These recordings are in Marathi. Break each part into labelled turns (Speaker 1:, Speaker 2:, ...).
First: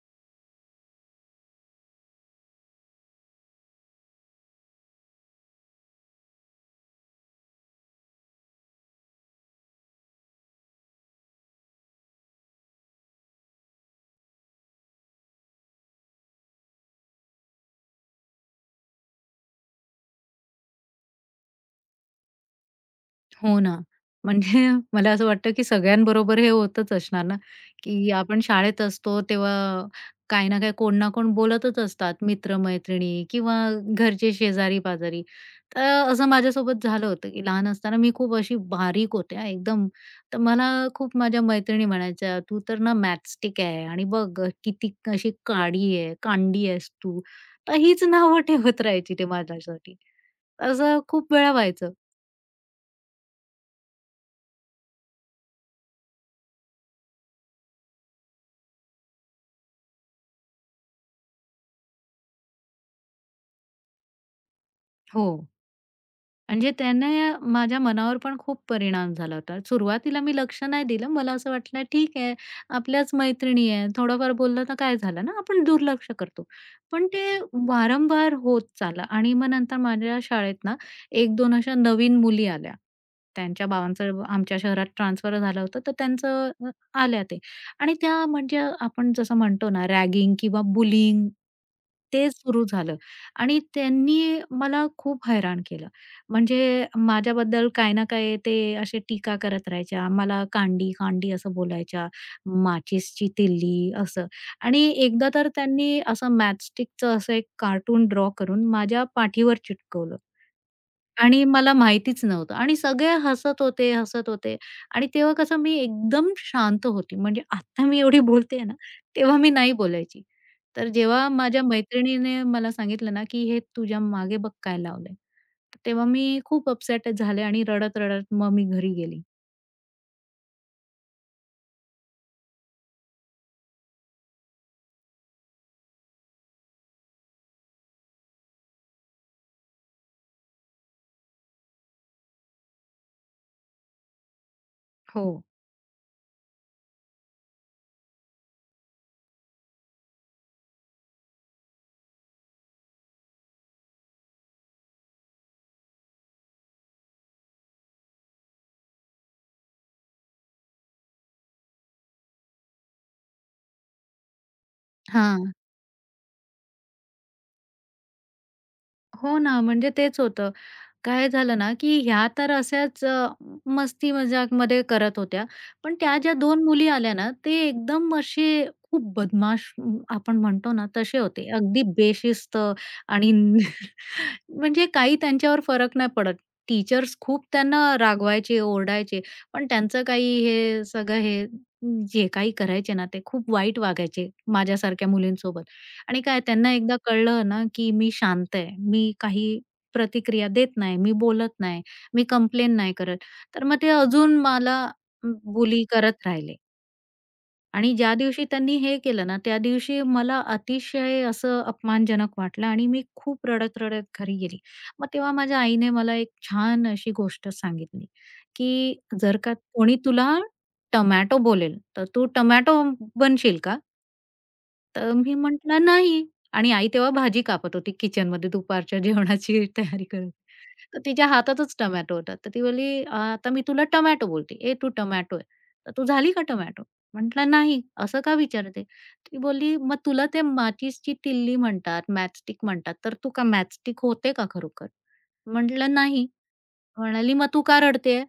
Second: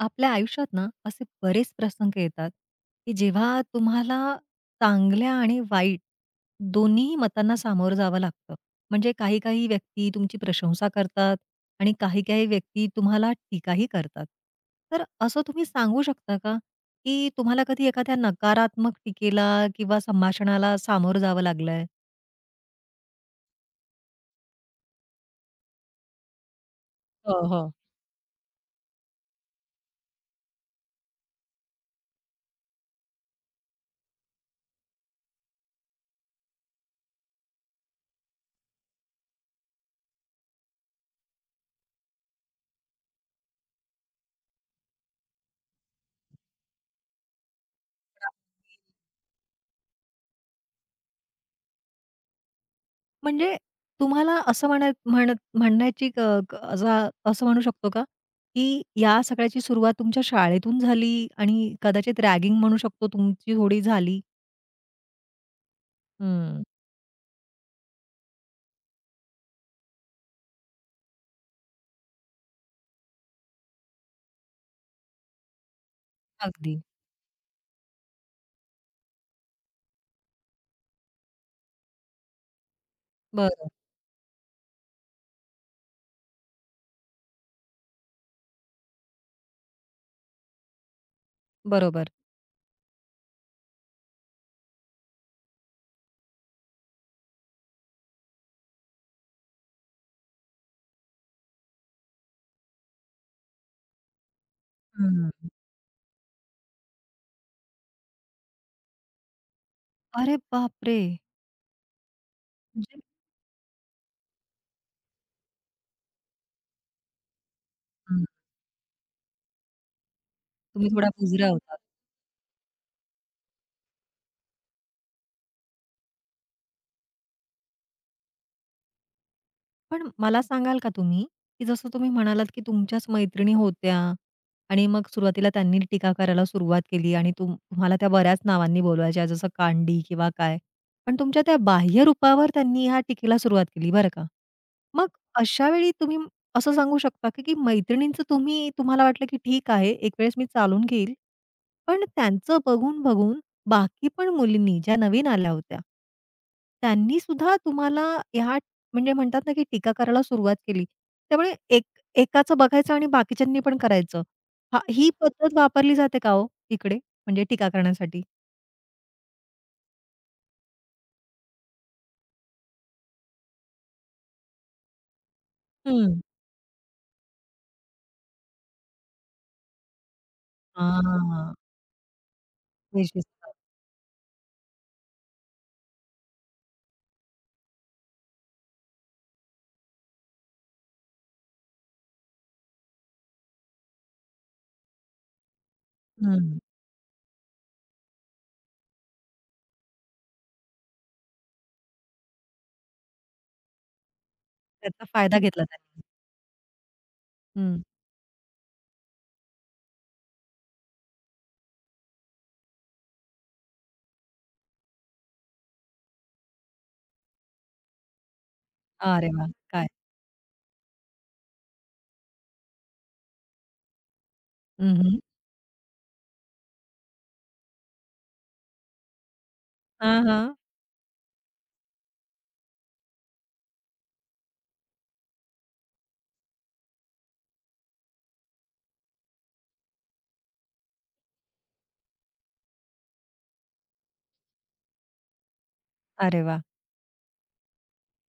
Speaker 1: आपल्या आयुष्यात ना असे बरेच प्रसंग येतात, की जेव्हा तुम्हाला चांगल्या आणि वाईट दोन्ही मतांना सामोरं जावं लागतं. म्हणजे काही-काही व्यक्ती तुमची प्रशंसा करतात आणि काही-काही व्यक्ती तुम्हाला टीकाही करतात. तर असं तुम्ही सांगू शकता का, की तुम्हाला कधी एखाद्या नकारात्मक टीकेला किंवा संभाषणाला सामोरं जावं लागलंय?
Speaker 2: हो ना. म्हणजे मला असं वाटतं, की सगळ्यांबरोबर हे होतच असणार ना,
Speaker 1: हो, हो.
Speaker 2: की आपण शाळेत असतो तेव्हा काही ना काही कोण ना कोण बोलतच असतात, मित्र-मैत्रिणी किंवा घरचे शेजारी-पाजारी. तर असं माझ्यासोबत झालं होतं, की लहान असताना मी खूप अशी बारीक होते एकदम. तर मला खूप माझ्या मैत्रिणी म्हणायच्या, "तू तर ना मॅचस्टिक आहे आणि बघ किती अशी काळी आहे, कांडी आहेस तू." तर हीच नावं ठेवत राहायची ते माझ्यासाठी. असं खूप वेळा व्हायचं.
Speaker 1: म्हणजे तुम्हाला असं म्हणा म्हणत म्हणण्याची क क असा असं म्हणू शकतो का, की या सगळ्याची सुरुवात तुमच्या शाळेतून झाली आणि कदाचित रॅगिंग म्हणू शकतो तुमची थोडी झाली?
Speaker 2: हो.
Speaker 1: हं.
Speaker 2: म्हणजे त्याने माझ्या मनावर पण खूप परिणाम झाला होता. सुरुवातीला मी लक्ष नाही दिलं. मला असं वाटलं ठीक आहे, आपल्याच मैत्रिणी आहे, थोडंफार बोललं तर काय झालं ना, आपण दुर्लक्ष करतो.
Speaker 1: अगदी.
Speaker 2: पण ते वारंवार होत चाललं आणि मग नंतर माझ्या शाळेत ना 1-2 अशा नवीन मुली आल्या. त्यांच्या
Speaker 1: बरं.
Speaker 2: बाबांचं आमच्या शहरात ट्रान्सफर झालं होतं, तर त्यांचं आल्या ते आणि त्या म्हणजे आपण जसं म्हणतो ना रॅगिंग किंवा बुलिंग
Speaker 1: बरोबर.
Speaker 2: ते सुरू झालं आणि त्यांनी मला खूप हैराण केलं. म्हणजे माझ्याबद्दल काही ना काही ते असे टीका करत राहायच्या. मला कांडी, कांडी असं बोलायच्या, माचीसची तिल्ली असं. आणि एकदा
Speaker 1: हं.
Speaker 2: तर त्यांनी असं मॅचस्टिकचं असं एक कार्टून ड्रॉ करून माझ्या पाठीवर चिटकवलं.
Speaker 1: अरे बापरे!
Speaker 2: आणि मला माहितीच नव्हतं आणि
Speaker 1: म्हणजे
Speaker 2: सगळे हसत होते, हसत होते आणि तेव्हा कसं मी एकदम शांत होती. म्हणजे आता मी एवढी
Speaker 1: हं.
Speaker 2: बोलते ना, तेव्हा मी नाही बोलायची.
Speaker 1: तुम्ही
Speaker 2: तर
Speaker 1: थोडा
Speaker 2: जेव्हा
Speaker 1: बुजरा
Speaker 2: माझ्या
Speaker 1: होता.
Speaker 2: मैत्रिणीने मला सांगितलं ना, की "हे तुझ्या मागे बघ काय लावलंय." तर तेव्हा मी खूप अपसेट झाले आणि रडत-रडत मग मी घरी गेली.
Speaker 1: पण मला सांगाल का तुम्ही, की जसं तुम्ही म्हणालात, की तुमच्याच मैत्रिणी होत्या आणि मग सुरुवातीला त्यांनी टीका करायला सुरुवात केली आणि तुम्हाला त्या बऱ्याच नावांनी बोलवायच्या, जसं कांडी किंवा काय. पण तुमच्या त्या बाह्य रूपावर त्यांनी ह्या टीकेला सुरुवात केली बरं का. मग
Speaker 2: हो.
Speaker 1: अशा वेळी तुम्ही असं सांगू शकता का, की मैत्रिणींचं तुम्हाला वाटलं, की ठीक आहे, एक वेळेस मी चालून घेईल. पण त्यांचं बघून-बघून बाकी पण मुलींनी, ज्या नवीन आल्या होत्या, त्यांनी सुद्धा तुम्हाला ह्या म्हणजे म्हणतात ना, की टीका करायला सुरुवात केली. त्यामुळे एकाचं बघायचं आणि बाकीच्यांनी पण करायचं. हां, ही
Speaker 2: हां.
Speaker 1: पद्धत वापरली जाते का हो इकडे? म्हणजे टीका करण्यासाठी?
Speaker 2: हो ना, म्हणजे तेच होतं. काय झालं ना, की ह्या तर अशाच मस्ती मजाकमध्ये करत होत्या. पण त्या
Speaker 1: हं.
Speaker 2: ज्या दोन मुली आल्या ना, ते एकदम असे खूप बदमाश आपण म्हणतो ना, तसे होते.
Speaker 1: हां,
Speaker 2: अगदी बेशिस्त
Speaker 1: बेशिस्त.
Speaker 2: आणि म्हणजे काही त्यांच्यावर फरक नाही पडत. टीचर्स खूप त्यांना रागवायचे, ओरडायचे, पण त्यांचं काही हे सगळं हे जे काही करायचे ना, ते खूप वाईट वागायचे माझ्यासारख्या मुलींसोबत. आणि काय
Speaker 1: हं.
Speaker 2: त्यांना एकदा कळलं ना, की मी शांत आहे, मी काही प्रतिक्रिया देत नाही, मी बोलत नाही, मी कंप्लेन नाही करत, तर मग ते अजून मला
Speaker 1: त्याचा फायदा घेतला
Speaker 2: बुली
Speaker 1: त्यांनी.
Speaker 2: करत राहिले.
Speaker 1: हं.
Speaker 2: आणि ज्या दिवशी त्यांनी हे केलं ना, त्या दिवशी मला अतिशय असं अपमानजनक वाटलं आणि मी खूप रडत-रडत घरी गेली. मग तेव्हा माझ्या आईने मला एक छान अशी गोष्ट सांगितली, की
Speaker 1: अरे
Speaker 2: "जर
Speaker 1: वाह!
Speaker 2: का
Speaker 1: काय?
Speaker 2: कोणी तुला टोमॅटो बोलेल, तर तू टोमॅटो बनशील का?"
Speaker 1: हं,
Speaker 2: तर
Speaker 1: हं.
Speaker 2: मी म्हटलं, "नाही" आणि आई तेव्हा भाजी कापत होती किचनमध्ये दुपारच्या जेवणाची तयारी
Speaker 1: हां,
Speaker 2: करत.
Speaker 1: हां.
Speaker 2: तर तिच्या हातातच टोमॅटो होता. तर ती बोलली, "आता मी तुला टोमॅटो बोलते. ए तू टोमॅटो आहे. तर तू झाली का टोमॅटो?" म्हटलं, "नाही." असं का विचारते? ती बोलली, "मग तुला ते माचीसची तिल्ली म्हणतात, मॅचस्टिक म्हणतात, तर तू का मॅचस्टिक होते का खरोखर?" म्हटलं, "नाही."
Speaker 1: अरे वाह!
Speaker 2: म्हणाली, "मग तू का रडतेय?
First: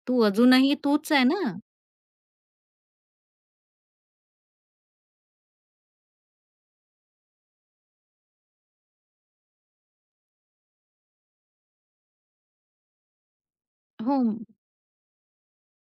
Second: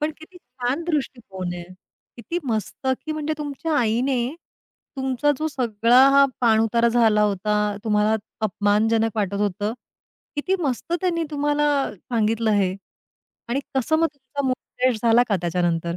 Speaker 1: पण
Speaker 2: तू
Speaker 1: किती
Speaker 2: अजूनही
Speaker 1: छान
Speaker 2: तूच आहे ना."
Speaker 1: दृष्टिकोन आहे. किती मस्त, की म्हणजे तुमच्या आईने तुमचा जो सगळा हा पाणउतारा झाला होता, तुम्हाला अपमानजनक वाटत होतं. किती मस्त त्यांनी तुम्हाला सांगितलं हे आणि कसं मग
Speaker 2: हो.
Speaker 1: तुमचा मूड फ्रेश झाला का त्याच्यानंतर?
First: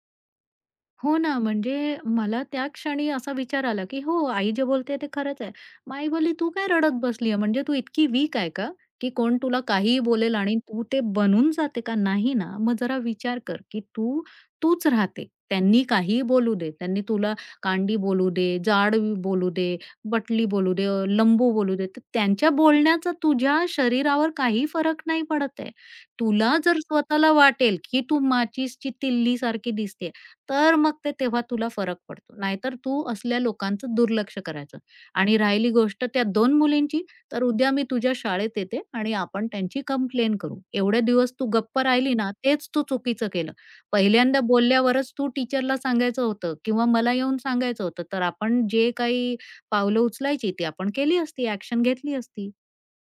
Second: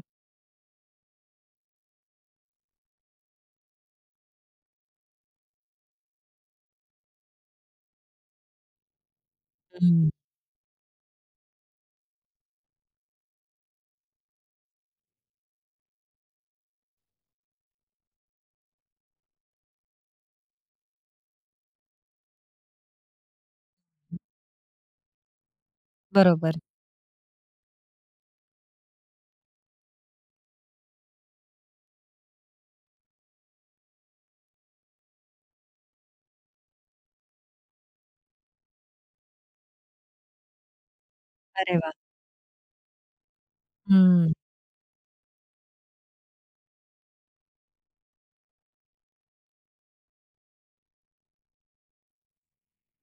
Speaker 2: हो ना, म्हणजे मला त्या क्षणी असा विचार आला, की हो, आई जे बोलते ते खरंच आहे. मग आई बोलली, "तू काय रडत बसली म्हणजे तू इतकी वीक आहे का, की कोण तुला काहीही
Speaker 1: हं,
Speaker 2: बोलेल आणि तू ते बनून जाते का? नाही ना. मग जरा विचार कर, की तू तूच राहते. त्यांनी काहीही बोलू दे. त्यांनी तुला कांडी बोलू दे, जाड बोलू दे, बटली बोलू दे, लंबू बोलू दे. तर त्यांच्या बोलण्याचा तुझ्या शरीरावर काही फरक नाही पडत आहे.
Speaker 1: बरोबर.
Speaker 2: तुला जर स्वतःला वाटेल, की तू माचीसची तिल्लीसारखी दिसते तर मग ते तेव्हा तुला फरक पडतो. नाहीतर तू असल्या लोकांचं दुर्लक्ष करायचं आणि राहिली गोष्ट त्या दोन मुलींची, तर उद्या मी तुझ्या शाळेत येते आणि आपण त्यांची कंप्लेंट करू. एवढे दिवस तू
Speaker 1: अरे
Speaker 2: गप्प
Speaker 1: वाह!
Speaker 2: राहिली ना, तेच तू चुकीचं केलं.
Speaker 1: हं.
Speaker 2: पहिल्यांदा बोलल्यावरच तू टीचरला सांगायचं होतं किंवा मला येऊन सांगायचं होतं. तर आपण जे काही पावलं उचलायची ती आपण केली असती, एक्शन घेतली असती.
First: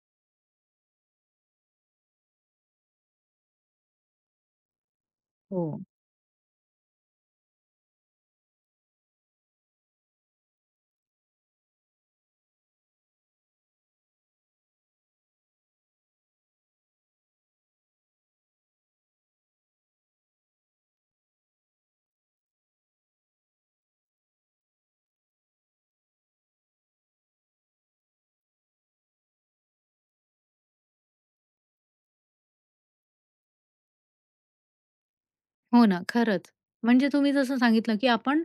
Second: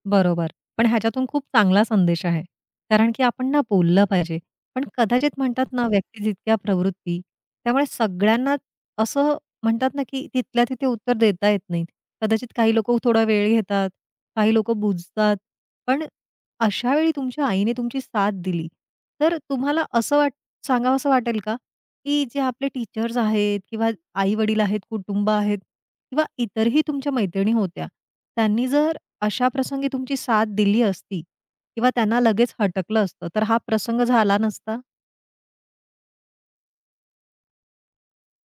Speaker 1: बरोबर. पण ह्याच्यातून खूप चांगला संदेश आहे. कारण की आपण ना बोललं पाहिजे. पण कदाचित
Speaker 2: हो.
Speaker 1: म्हणतात ना व्यक्ती जितक्या प्रवृत्ती, त्यामुळे सगळ्यांनाच असं म्हणतात ना की तिथल्या तिथे उत्तर देता येत नाहीत. कदाचित काही लोकं थोडा वेळ घेतात, काही लोकं बुजतात. पण अशा वेळी तुमच्या आईने तुमची साथ दिली. तर तुम्हाला असं वाट सांगावसं वाटेल का? की जे आपले टीचर्स आहेत किंवा आई-वडील आहेत, कुटुंब आहेत किंवा इतरही तुमच्या मैत्रिणी होत्या, त्यांनी जर अशा प्रसंगी तुमची साथ दिली असती किंवा त्यांना लगेच हटकलं असतं, तर हा प्रसंग झाला नसता?
Speaker 2: हो ना, खरंच. म्हणजे तुम्ही जसं सांगितलं, की आपण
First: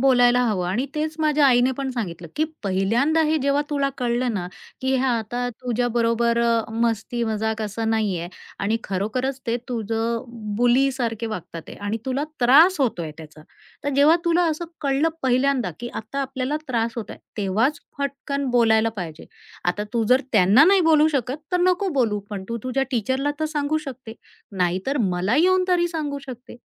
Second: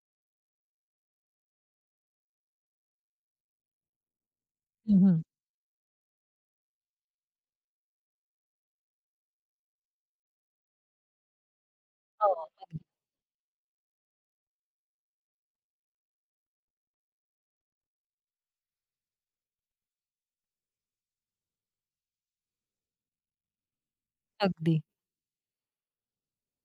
Speaker 2: बोलायला हवं आणि तेच माझ्या आईने पण सांगितलं, की पहिल्यांदा हे जेव्हा तुला कळलं ना, की हे
Speaker 1: हं,
Speaker 2: आता तुझ्याबरोबर मस्ती-मजाक असं नाहीये आणि खरोखरच ते तुझं बुलीसारखे वागतात आहे आणि तुला
Speaker 1: हो,
Speaker 2: त्रास
Speaker 1: अगदी,
Speaker 2: होतोय त्याचा. तर जेव्हा तुला असं कळलं पहिल्यांदा, की आता आपल्याला त्रास होतोय, तेव्हाच फटकन बोलायला पाहिजे. आता तू जर त्यांना नाही बोलू शकत, तर नको बोलू, पण तू तुझ्या टीचरला तर सांगू शकते.
Speaker 1: अगदी.
Speaker 2: नाहीतर मला येऊन तरी सांगू शकते.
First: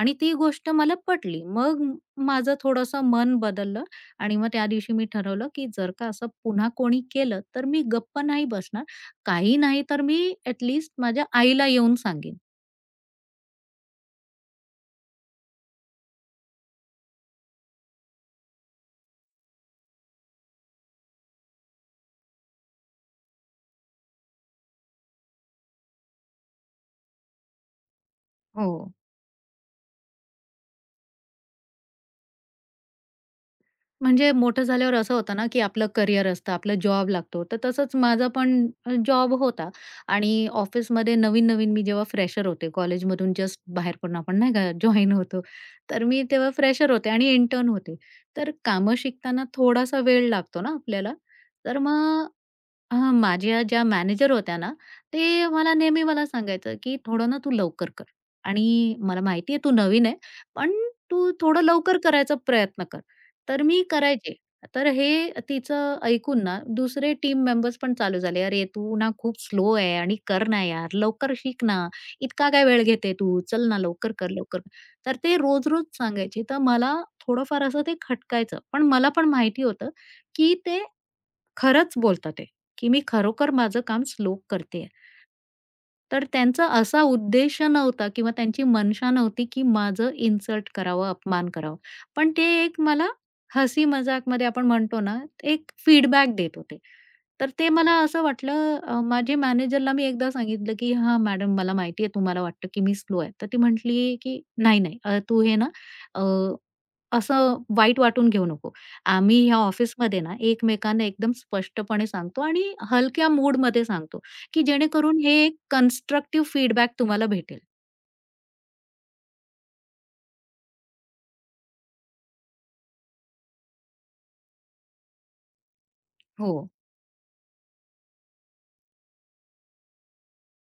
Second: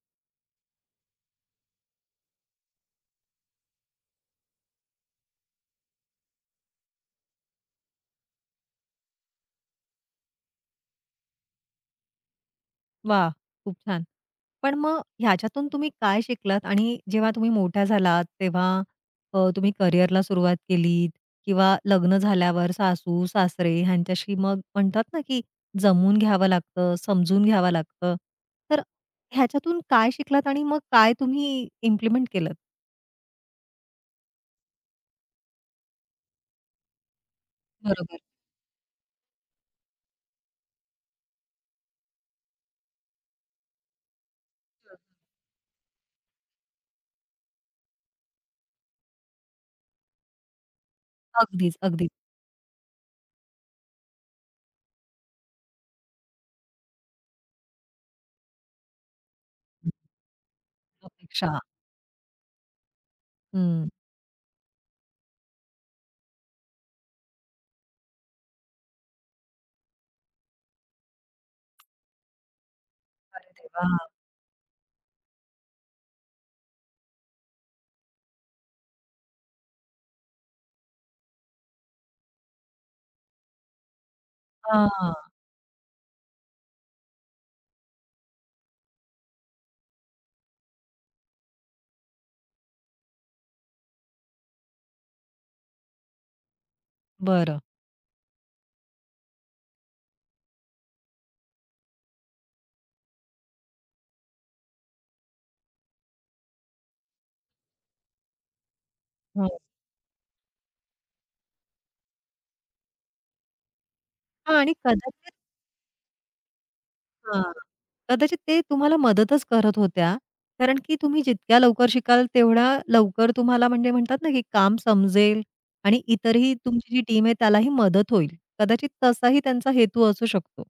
Speaker 2: आणि ती गोष्ट मला पटली. माझं थोडंसं मन बदललं आणि मग त्या दिवशी मी ठरवलं, की जर का असं पुन्हा कोणी केलं, तर मी गप्प नाही बसणार. काही नाही तर मी ॲट लीस्ट माझ्या आईला येऊन सांगेन.
Speaker 1: वाह! खूप छान. पण मग ह्याच्यातून तुम्ही काय शिकलात आणि जेव्हा तुम्ही मोठ्या झालात तेव्हा तुम्ही करिअरला सुरुवात केलीत किंवा लग्न झाल्यावर सासू-सासरे ह्यांच्याशी मग म्हणतात ना, की जमवून घ्यावं लागतं, समजून घ्यावं लागतं.
Speaker 2: हो.
Speaker 1: तर ह्याच्यातून काय शिकलात आणि मग काय तुम्ही इम्प्लिमेंट केलंत?
Speaker 2: म्हणजे मोठं झाल्यावर असं होतं ना, की आपलं करियर असतं, आपला जॉब लागतो. तर तसंच
Speaker 1: बरोबर.
Speaker 2: माझा पण जॉब होता आणि ऑफिसमध्ये नवीन-नवीन मी जेव्हा फ्रेशर होते, कॉलेजमधून जस्ट बाहेर पडून आपण नाही का
Speaker 1: हं.
Speaker 2: जॉइन होतो. तर मी तेव्हा फ्रेशर होते आणि इंटर्न होते. तर कामं शिकताना थोडासा वेळ लागतो ना आपल्याला.
Speaker 1: अगदीच,
Speaker 2: तर
Speaker 1: अगदीच.
Speaker 2: मग माझ्या ज्या मॅनेजर होत्या ना, ते मला नेहमी सांगायचं, की "थोडं ना तू लवकर कर आणि मला माहिती आहे तू नवीन आहे, पण तू
Speaker 1: अपेक्षा.
Speaker 2: थोडं लवकर करायचा प्रयत्न कर." तर मी
Speaker 1: हं.
Speaker 2: करायचे. तर हे तिचं ऐकून ना दुसरे टीम मेंबर्स पण चालू झाले, "अरे, तू ना खूप स्लो आहे आणि कर ना यार, लवकर शिक ना, इतका काय वेळ घेते तू?
Speaker 1: अरे
Speaker 2: चल ना,
Speaker 1: देवा!
Speaker 2: लवकर कर, लवकर कर." तर ते रोज-रोज सांगायचे. तर मला थोडंफार असं ते खटकायचं. पण मला पण माहिती होतं, की ते खरंच बोलतात ते, की मी खरोखर माझं काम स्लो करतेय.
Speaker 1: हां,
Speaker 2: तर त्यांचा असा उद्देश नव्हता किंवा त्यांची मनशा नव्हती, की माझं इन्सल्ट करावं, अपमान करावा. पण ते एक मला हसी मजाकमध्ये आपण म्हणतो ना, एक फीडबॅक देत होते. तर
Speaker 1: बरं.
Speaker 2: ते मला असं वाटलं माझे मॅनेजरला मी एकदा सांगितलं, की "हां, मॅडम मला माहिती आहे तुम्हाला वाटतं, की मी स्लो आहे." तर ती म्हटली, की "नाही, नाही तू हे ना अ, असं वाईट वाटून घेऊ नको. आम्ही ह्या
Speaker 1: हो.
Speaker 2: ऑफिसमध्ये ना एकमेकांना एकदम स्पष्टपणे सांगतो आणि हलक्या मूडमध्ये सांगतो.
Speaker 1: हां
Speaker 2: की
Speaker 1: आणि
Speaker 2: जेणेकरून
Speaker 1: कदाचित
Speaker 2: हे एक कन्स्ट्रक्टिव्ह फीडबॅक तुम्हाला
Speaker 1: हां,
Speaker 2: भेटेल.
Speaker 1: कदाचित ते तुम्हाला मदतच करत होत्या. कारण की तुम्ही जितक्या लवकर शिकाल तेवढा लवकर तुम्हाला म्हणजे म्हणतात ना, की काम समजेल आणि इतरही
Speaker 2: हो.
Speaker 1: तुमची जी टीम आहे त्यालाही मदत होईल. कदाचित तसाही त्यांचा हेतू असू शकतो.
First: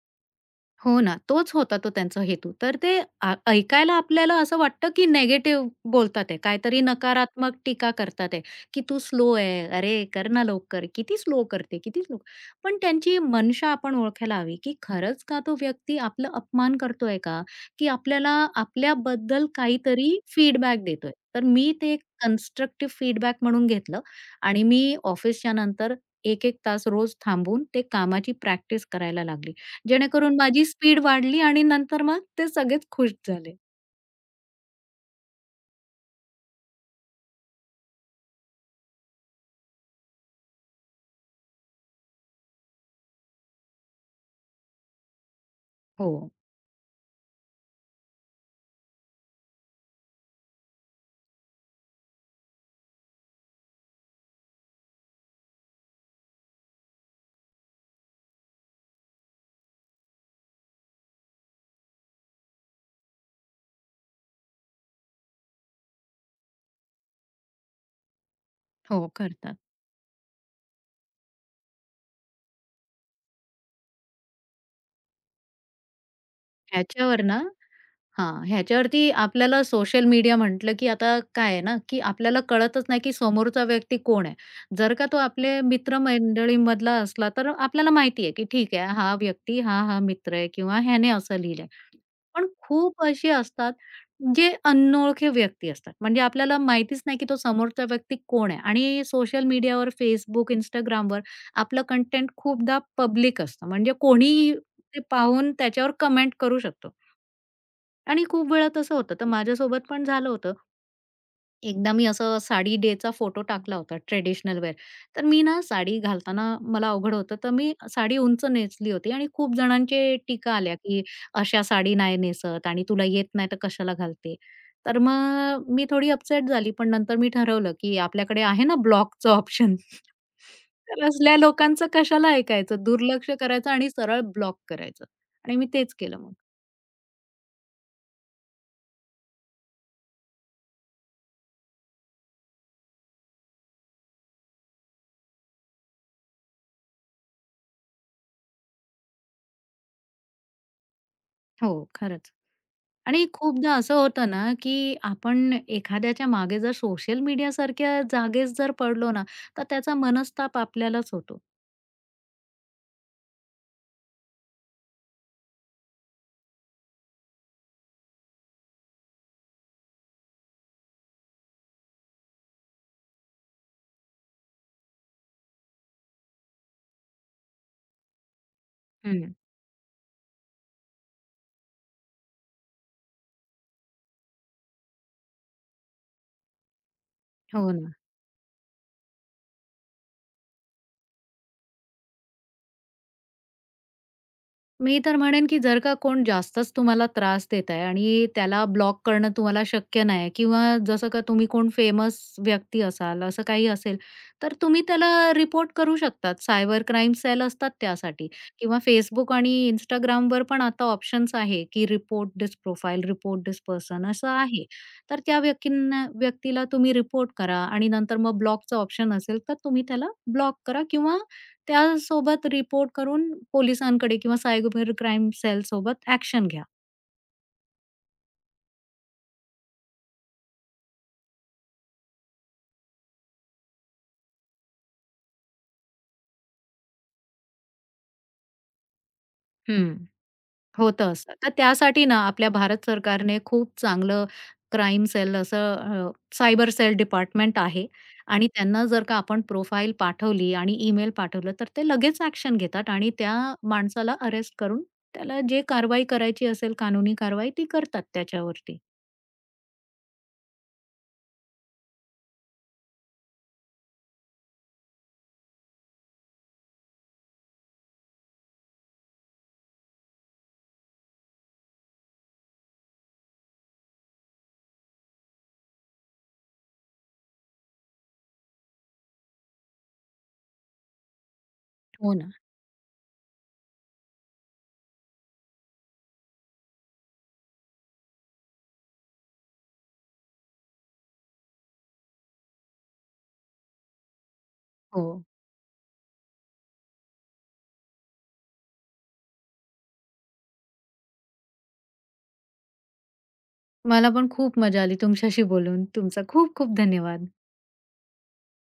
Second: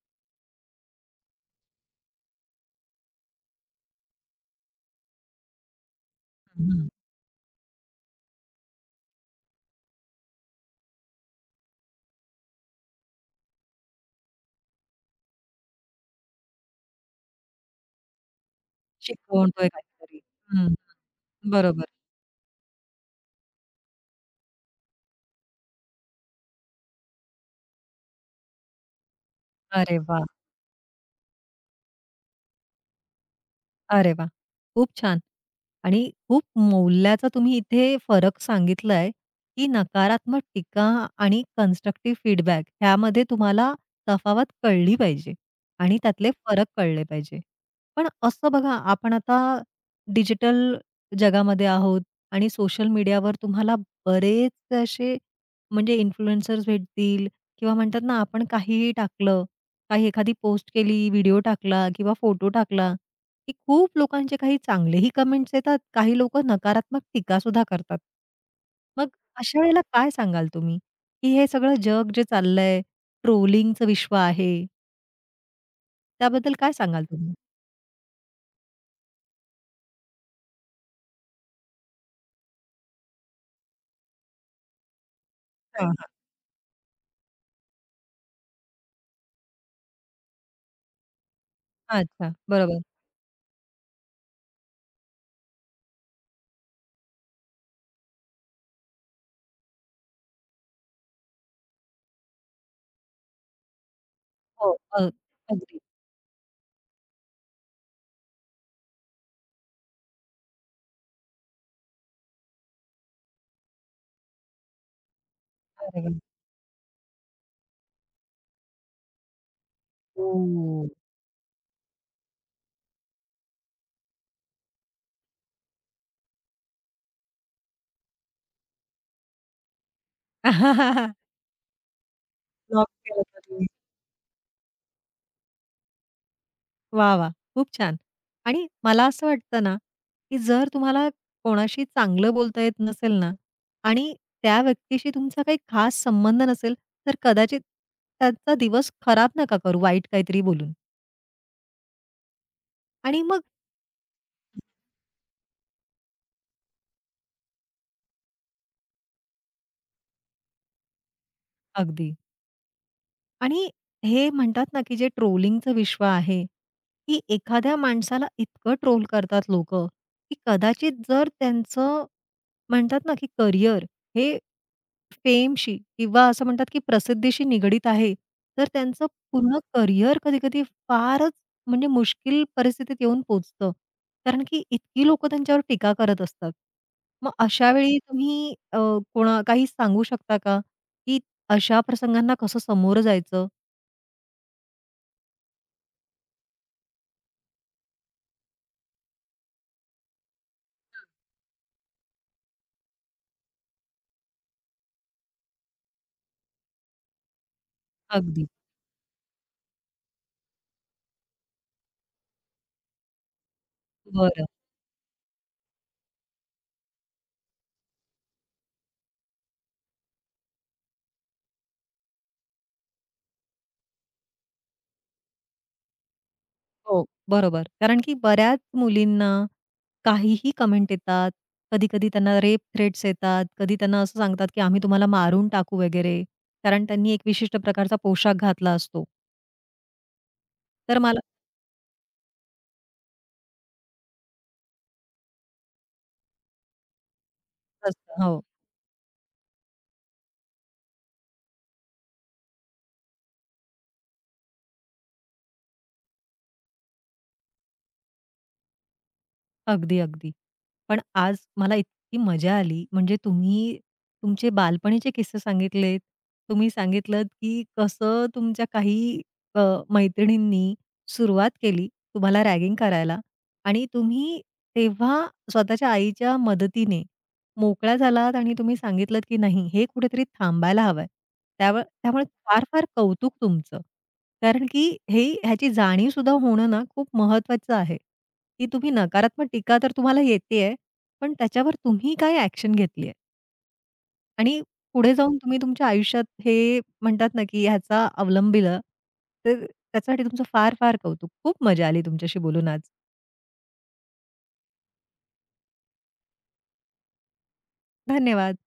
Speaker 2: हो ना, तोच होता तो त्यांचा हेतू. तर ते ऐकायला आपल्याला असं वाटतं, की निगेटिव्ह बोलतात आहे,
Speaker 1: हं,
Speaker 2: काहीतरी
Speaker 1: हं.
Speaker 2: नकारात्मक टीका करतात आहे, की "तू स्लो आहे. अरे, कर ना लवकर. किती स्लो करते, किती स्लो." पण त्यांची मनशा आपण ओळखायला हवी, की खरंच का तो व्यक्ती आपला अपमान करतोय का? की आपल्याला आपल्याबद्दल
Speaker 1: शिकवतोय
Speaker 2: काहीतरी
Speaker 1: काहीतरी. हं,
Speaker 2: फीडबॅक देतोय. तर मी
Speaker 1: बरोबर.
Speaker 2: ते एक कन्स्ट्रक्टिव्ह फीडबॅक म्हणून घेतलं आणि मी ऑफिसच्या नंतर 1-1 तास रोज थांबून ते कामाची प्रॅक्टिस करायला लागली.
Speaker 1: अरे वाह!
Speaker 2: जेणेकरून माझी स्पीड वाढली आणि नंतर मग ते सगळेच खुश झाले.
Speaker 1: अरे वा, खूप छान. आणि खूप मौल्याचा तुम्ही इथे फरक सांगितलाय, की नकारात्मक टीका आणि कन्स्ट्रक्टिव्ह फीडबॅक ह्यामध्ये तुम्हाला तफावत कळली पाहिजे आणि
Speaker 2: हो,
Speaker 1: त्यातले फरक कळले पाहिजे. पण असं बघा, आपण आता डिजिटल जगामध्ये आहोत आणि सोशल मीडियावर तुम्हाला बरेच असे म्हणजे इन्फ्लुएन्सर्स भेटतील किंवा म्हणतात ना, आपण काहीही टाकलं, काही एखादी पोस्ट केली, व्हिडिओ टाकला किंवा फोटो टाकला, की खूप लोकांचे काही चांगलेही कमेंट्स येतात, काही लोकं नकारात्मक टीकासुद्धा करतात.
Speaker 2: हो,
Speaker 1: मग
Speaker 2: करतात.
Speaker 1: अशा वेळेला काय सांगाल तुम्ही, की हे सगळं जग जे चाललंय, ट्रोलिंगचं विश्व आहे, त्याबद्दल काय सांगाल
Speaker 2: ह्याच्यावर
Speaker 1: तुम्ही?
Speaker 2: ना हां, ह्याच्यावरती आपल्याला सोशल मीडिया म्हटलं, की आता काय आहे ना, की आपल्याला कळतच नाही, की समोरचा व्यक्ती कोण आहे. जर का तो आपले
Speaker 1: हां,
Speaker 2: मित्रमंडळीमधला असला, तर आपल्याला माहिती आहे, की ठीक आहे, हा व्यक्ती हा, हा मित्र आहे किंवा ह्याने असं लिहिलंय.
Speaker 1: हां. अच्छा,
Speaker 2: पण
Speaker 1: बरोबर.
Speaker 2: खूप अशी असतात जे अनोळखी व्यक्ती असतात. म्हणजे आपल्याला माहितीच नाही की तो समोरचा व्यक्ती कोण आहे आणि सोशल मीडियावर Facebook, Instagramवर आपलं कंटेंट खूपदा पब्लिक असतं. म्हणजे कोणीही
Speaker 1: हो.
Speaker 2: ते पाहून
Speaker 1: अगदी.
Speaker 2: त्याच्यावर कमेंट करू शकतो आणि खूप वेळा तसं होतं. तर माझ्यासोबत पण झालं होतं. एकदा मी असं साडी डेचा फोटो टाकला होता ट्रेडिशनल वेअर. तर मी ना साडी
Speaker 1: अरे वाह!
Speaker 2: घालताना मला अवघड होतं, तर मी साडी उंच नेसली होती आणि खूप जणांचे टीका आल्या,
Speaker 1: हो.
Speaker 2: की "अशा साडी नाही नेसत आणि तुला येत नाही तर कशाला घालते?" तर मग मी थोडी अपसेट झाली, पण नंतर मी ठरवलं, की आपल्याकडे आहे ना ब्लॉकचं ऑप्शन. तर असल्या लोकांचं कशाला ऐकायचं,
Speaker 1: ब्लॉक केलं
Speaker 2: दुर्लक्ष
Speaker 1: तरी.
Speaker 2: करायचं आणि सरळ ब्लॉक करायचं आणि मी तेच केलं मग.
Speaker 1: वाह, वाह! खूप छान. आणि मला असं वाटतं ना, की जर तुम्हाला कोणाशी चांगलं बोलता येत नसेल ना आणि त्या व्यक्तीशी तुमचा काही खास संबंध नसेल, तर कदाचित त्यांचा दिवस खराब नका करू वाईट काहीतरी बोलून.
Speaker 2: हो, खरंच. आणि
Speaker 1: आणि मग
Speaker 2: खूपदा असं होतं ना, की आपण एखाद्याच्या मागे जर सोशल मीडियासारख्या जागेस जर पडलो ना, तर त्याचा मनस्ताप आपल्यालाच होतो.
Speaker 1: अगदी. आणि हे म्हणतात ना, की जे ट्रोलिंगचं विश्व आहे, की एखाद्या माणसाला इतकं ट्रोल करतात लोकं, की कदाचित जर त्यांचं म्हणतात ना, की करियर हे फेमशी किंवा असं म्हणतात, की प्रसिद्धीशी निगडीत आहे. तर त्यांचं
Speaker 2: हं.
Speaker 1: पूर्ण करियर कधी-कधी फारच म्हणजे मुश्कील परिस्थितीत येऊन पोहोचतं. कारण की इतकी लोकं त्यांच्यावर टीका करत असतात. मग अशा
Speaker 2: हो ना.
Speaker 1: वेळी तुम्ही कोणा काही सांगू शकता का, की अशा प्रसंगांना कसं समोरं जायचं?
Speaker 2: मी तर म्हणेन, की जर का कोण जास्तच तुम्हाला त्रास देत आहे आणि त्याला ब्लॉक करणं तुम्हाला शक्य नाही किंवा जसं का तुम्ही कोण फेमस व्यक्ती असाल, असं काही असेल, तर तुम्ही त्याला रिपोर्ट करू शकतात. सायबर क्राईम सेल असतात त्यासाठी
Speaker 1: अगदी.
Speaker 2: किंवा Facebook आणि Instagramवर पण आता ऑप्शन्स आहे, की report this profile, report this person असं
Speaker 1: बरं.
Speaker 2: आहे. तर त्या व्यक्तीला तुम्ही रिपोर्ट करा आणि नंतर मग ब्लॉकचं ऑप्शन असेल, तर तुम्ही त्याला ब्लॉक करा किंवा त्यासोबत रिपोर्ट करून पोलिसांकडे किंवा सायबर क्राईम सेलसोबत ॲक्शन घ्या.
Speaker 1: हो, बरोबर. कारण की बऱ्याच मुलींना काहीही कमेंट येतात. कधी-कधी त्यांना रेप थ्रेट्स येतात. कधी त्यांना असं सांगतात, की आम्ही तुम्हाला मारून टाकू वगैरे. कारण त्यांनी एक विशिष्ट प्रकारचा पोशाख घातला असतो.
Speaker 2: हं.
Speaker 1: तर
Speaker 2: होतं
Speaker 1: मला
Speaker 2: असं. तर त्यासाठी ना आपल्या भारत सरकारने खूप चांगलं क्राईम सेल असं सायबर सेल डिपार्टमेंट आहे
Speaker 1: असं असतं हो.
Speaker 2: आणि त्यांना जर का आपण प्रोफाइल पाठवली आणि ईमेल पाठवलं, तर ते लगेच ॲक्शन घेतात आणि त्या माणसाला अरेस्ट करून त्याला जे कारवाई करायची असेल कानूनी कारवाई ती करतात त्याच्यावरती.
Speaker 1: अगदी, अगदी. पण आज मला इतकी मजा आली म्हणजे तुम्ही तुमचे बालपणीचे किस्से सांगितलेत. तुम्ही सांगितलत, की कसं तुमच्या काही अ, मैत्रिणींनी सुरुवात केली तुम्हाला रॅगिंग करायला आणि तुम्ही तेव्हा स्वतःच्या आईच्या मदतीने मोकळा झालात आणि तुम्ही सांगितलत, की नाही हे कुठेतरी थांबायला हवंय.
Speaker 2: हो
Speaker 1: त्यामुळे
Speaker 2: ना.
Speaker 1: फार-फार कौतुक तुमचं. कारण की हे ह्याची जाणीव सुद्धा होणं ना खूप महत्वाचं आहे, की तुम्ही नकारात्मक टीका तर तुम्हाला येतेय, पण त्याच्यावर तुम्ही काय ॲक्शन घेतलीये आणि पुढे
Speaker 2: हो.
Speaker 1: जाऊन तुम्ही तुमच्या आयुष्यात हे म्हणतात ना, की ह्याचा अवलंबिलं, तर त्याच्यासाठी तुमचं फार-फार कौतुक. खूप मजा आली तुमच्याशी बोलून आज.
Speaker 2: मला पण खूप मजा आली तुमच्याशी बोलून. तुमचा खूप खूप धन्यवाद.
Speaker 1: धन्यवाद.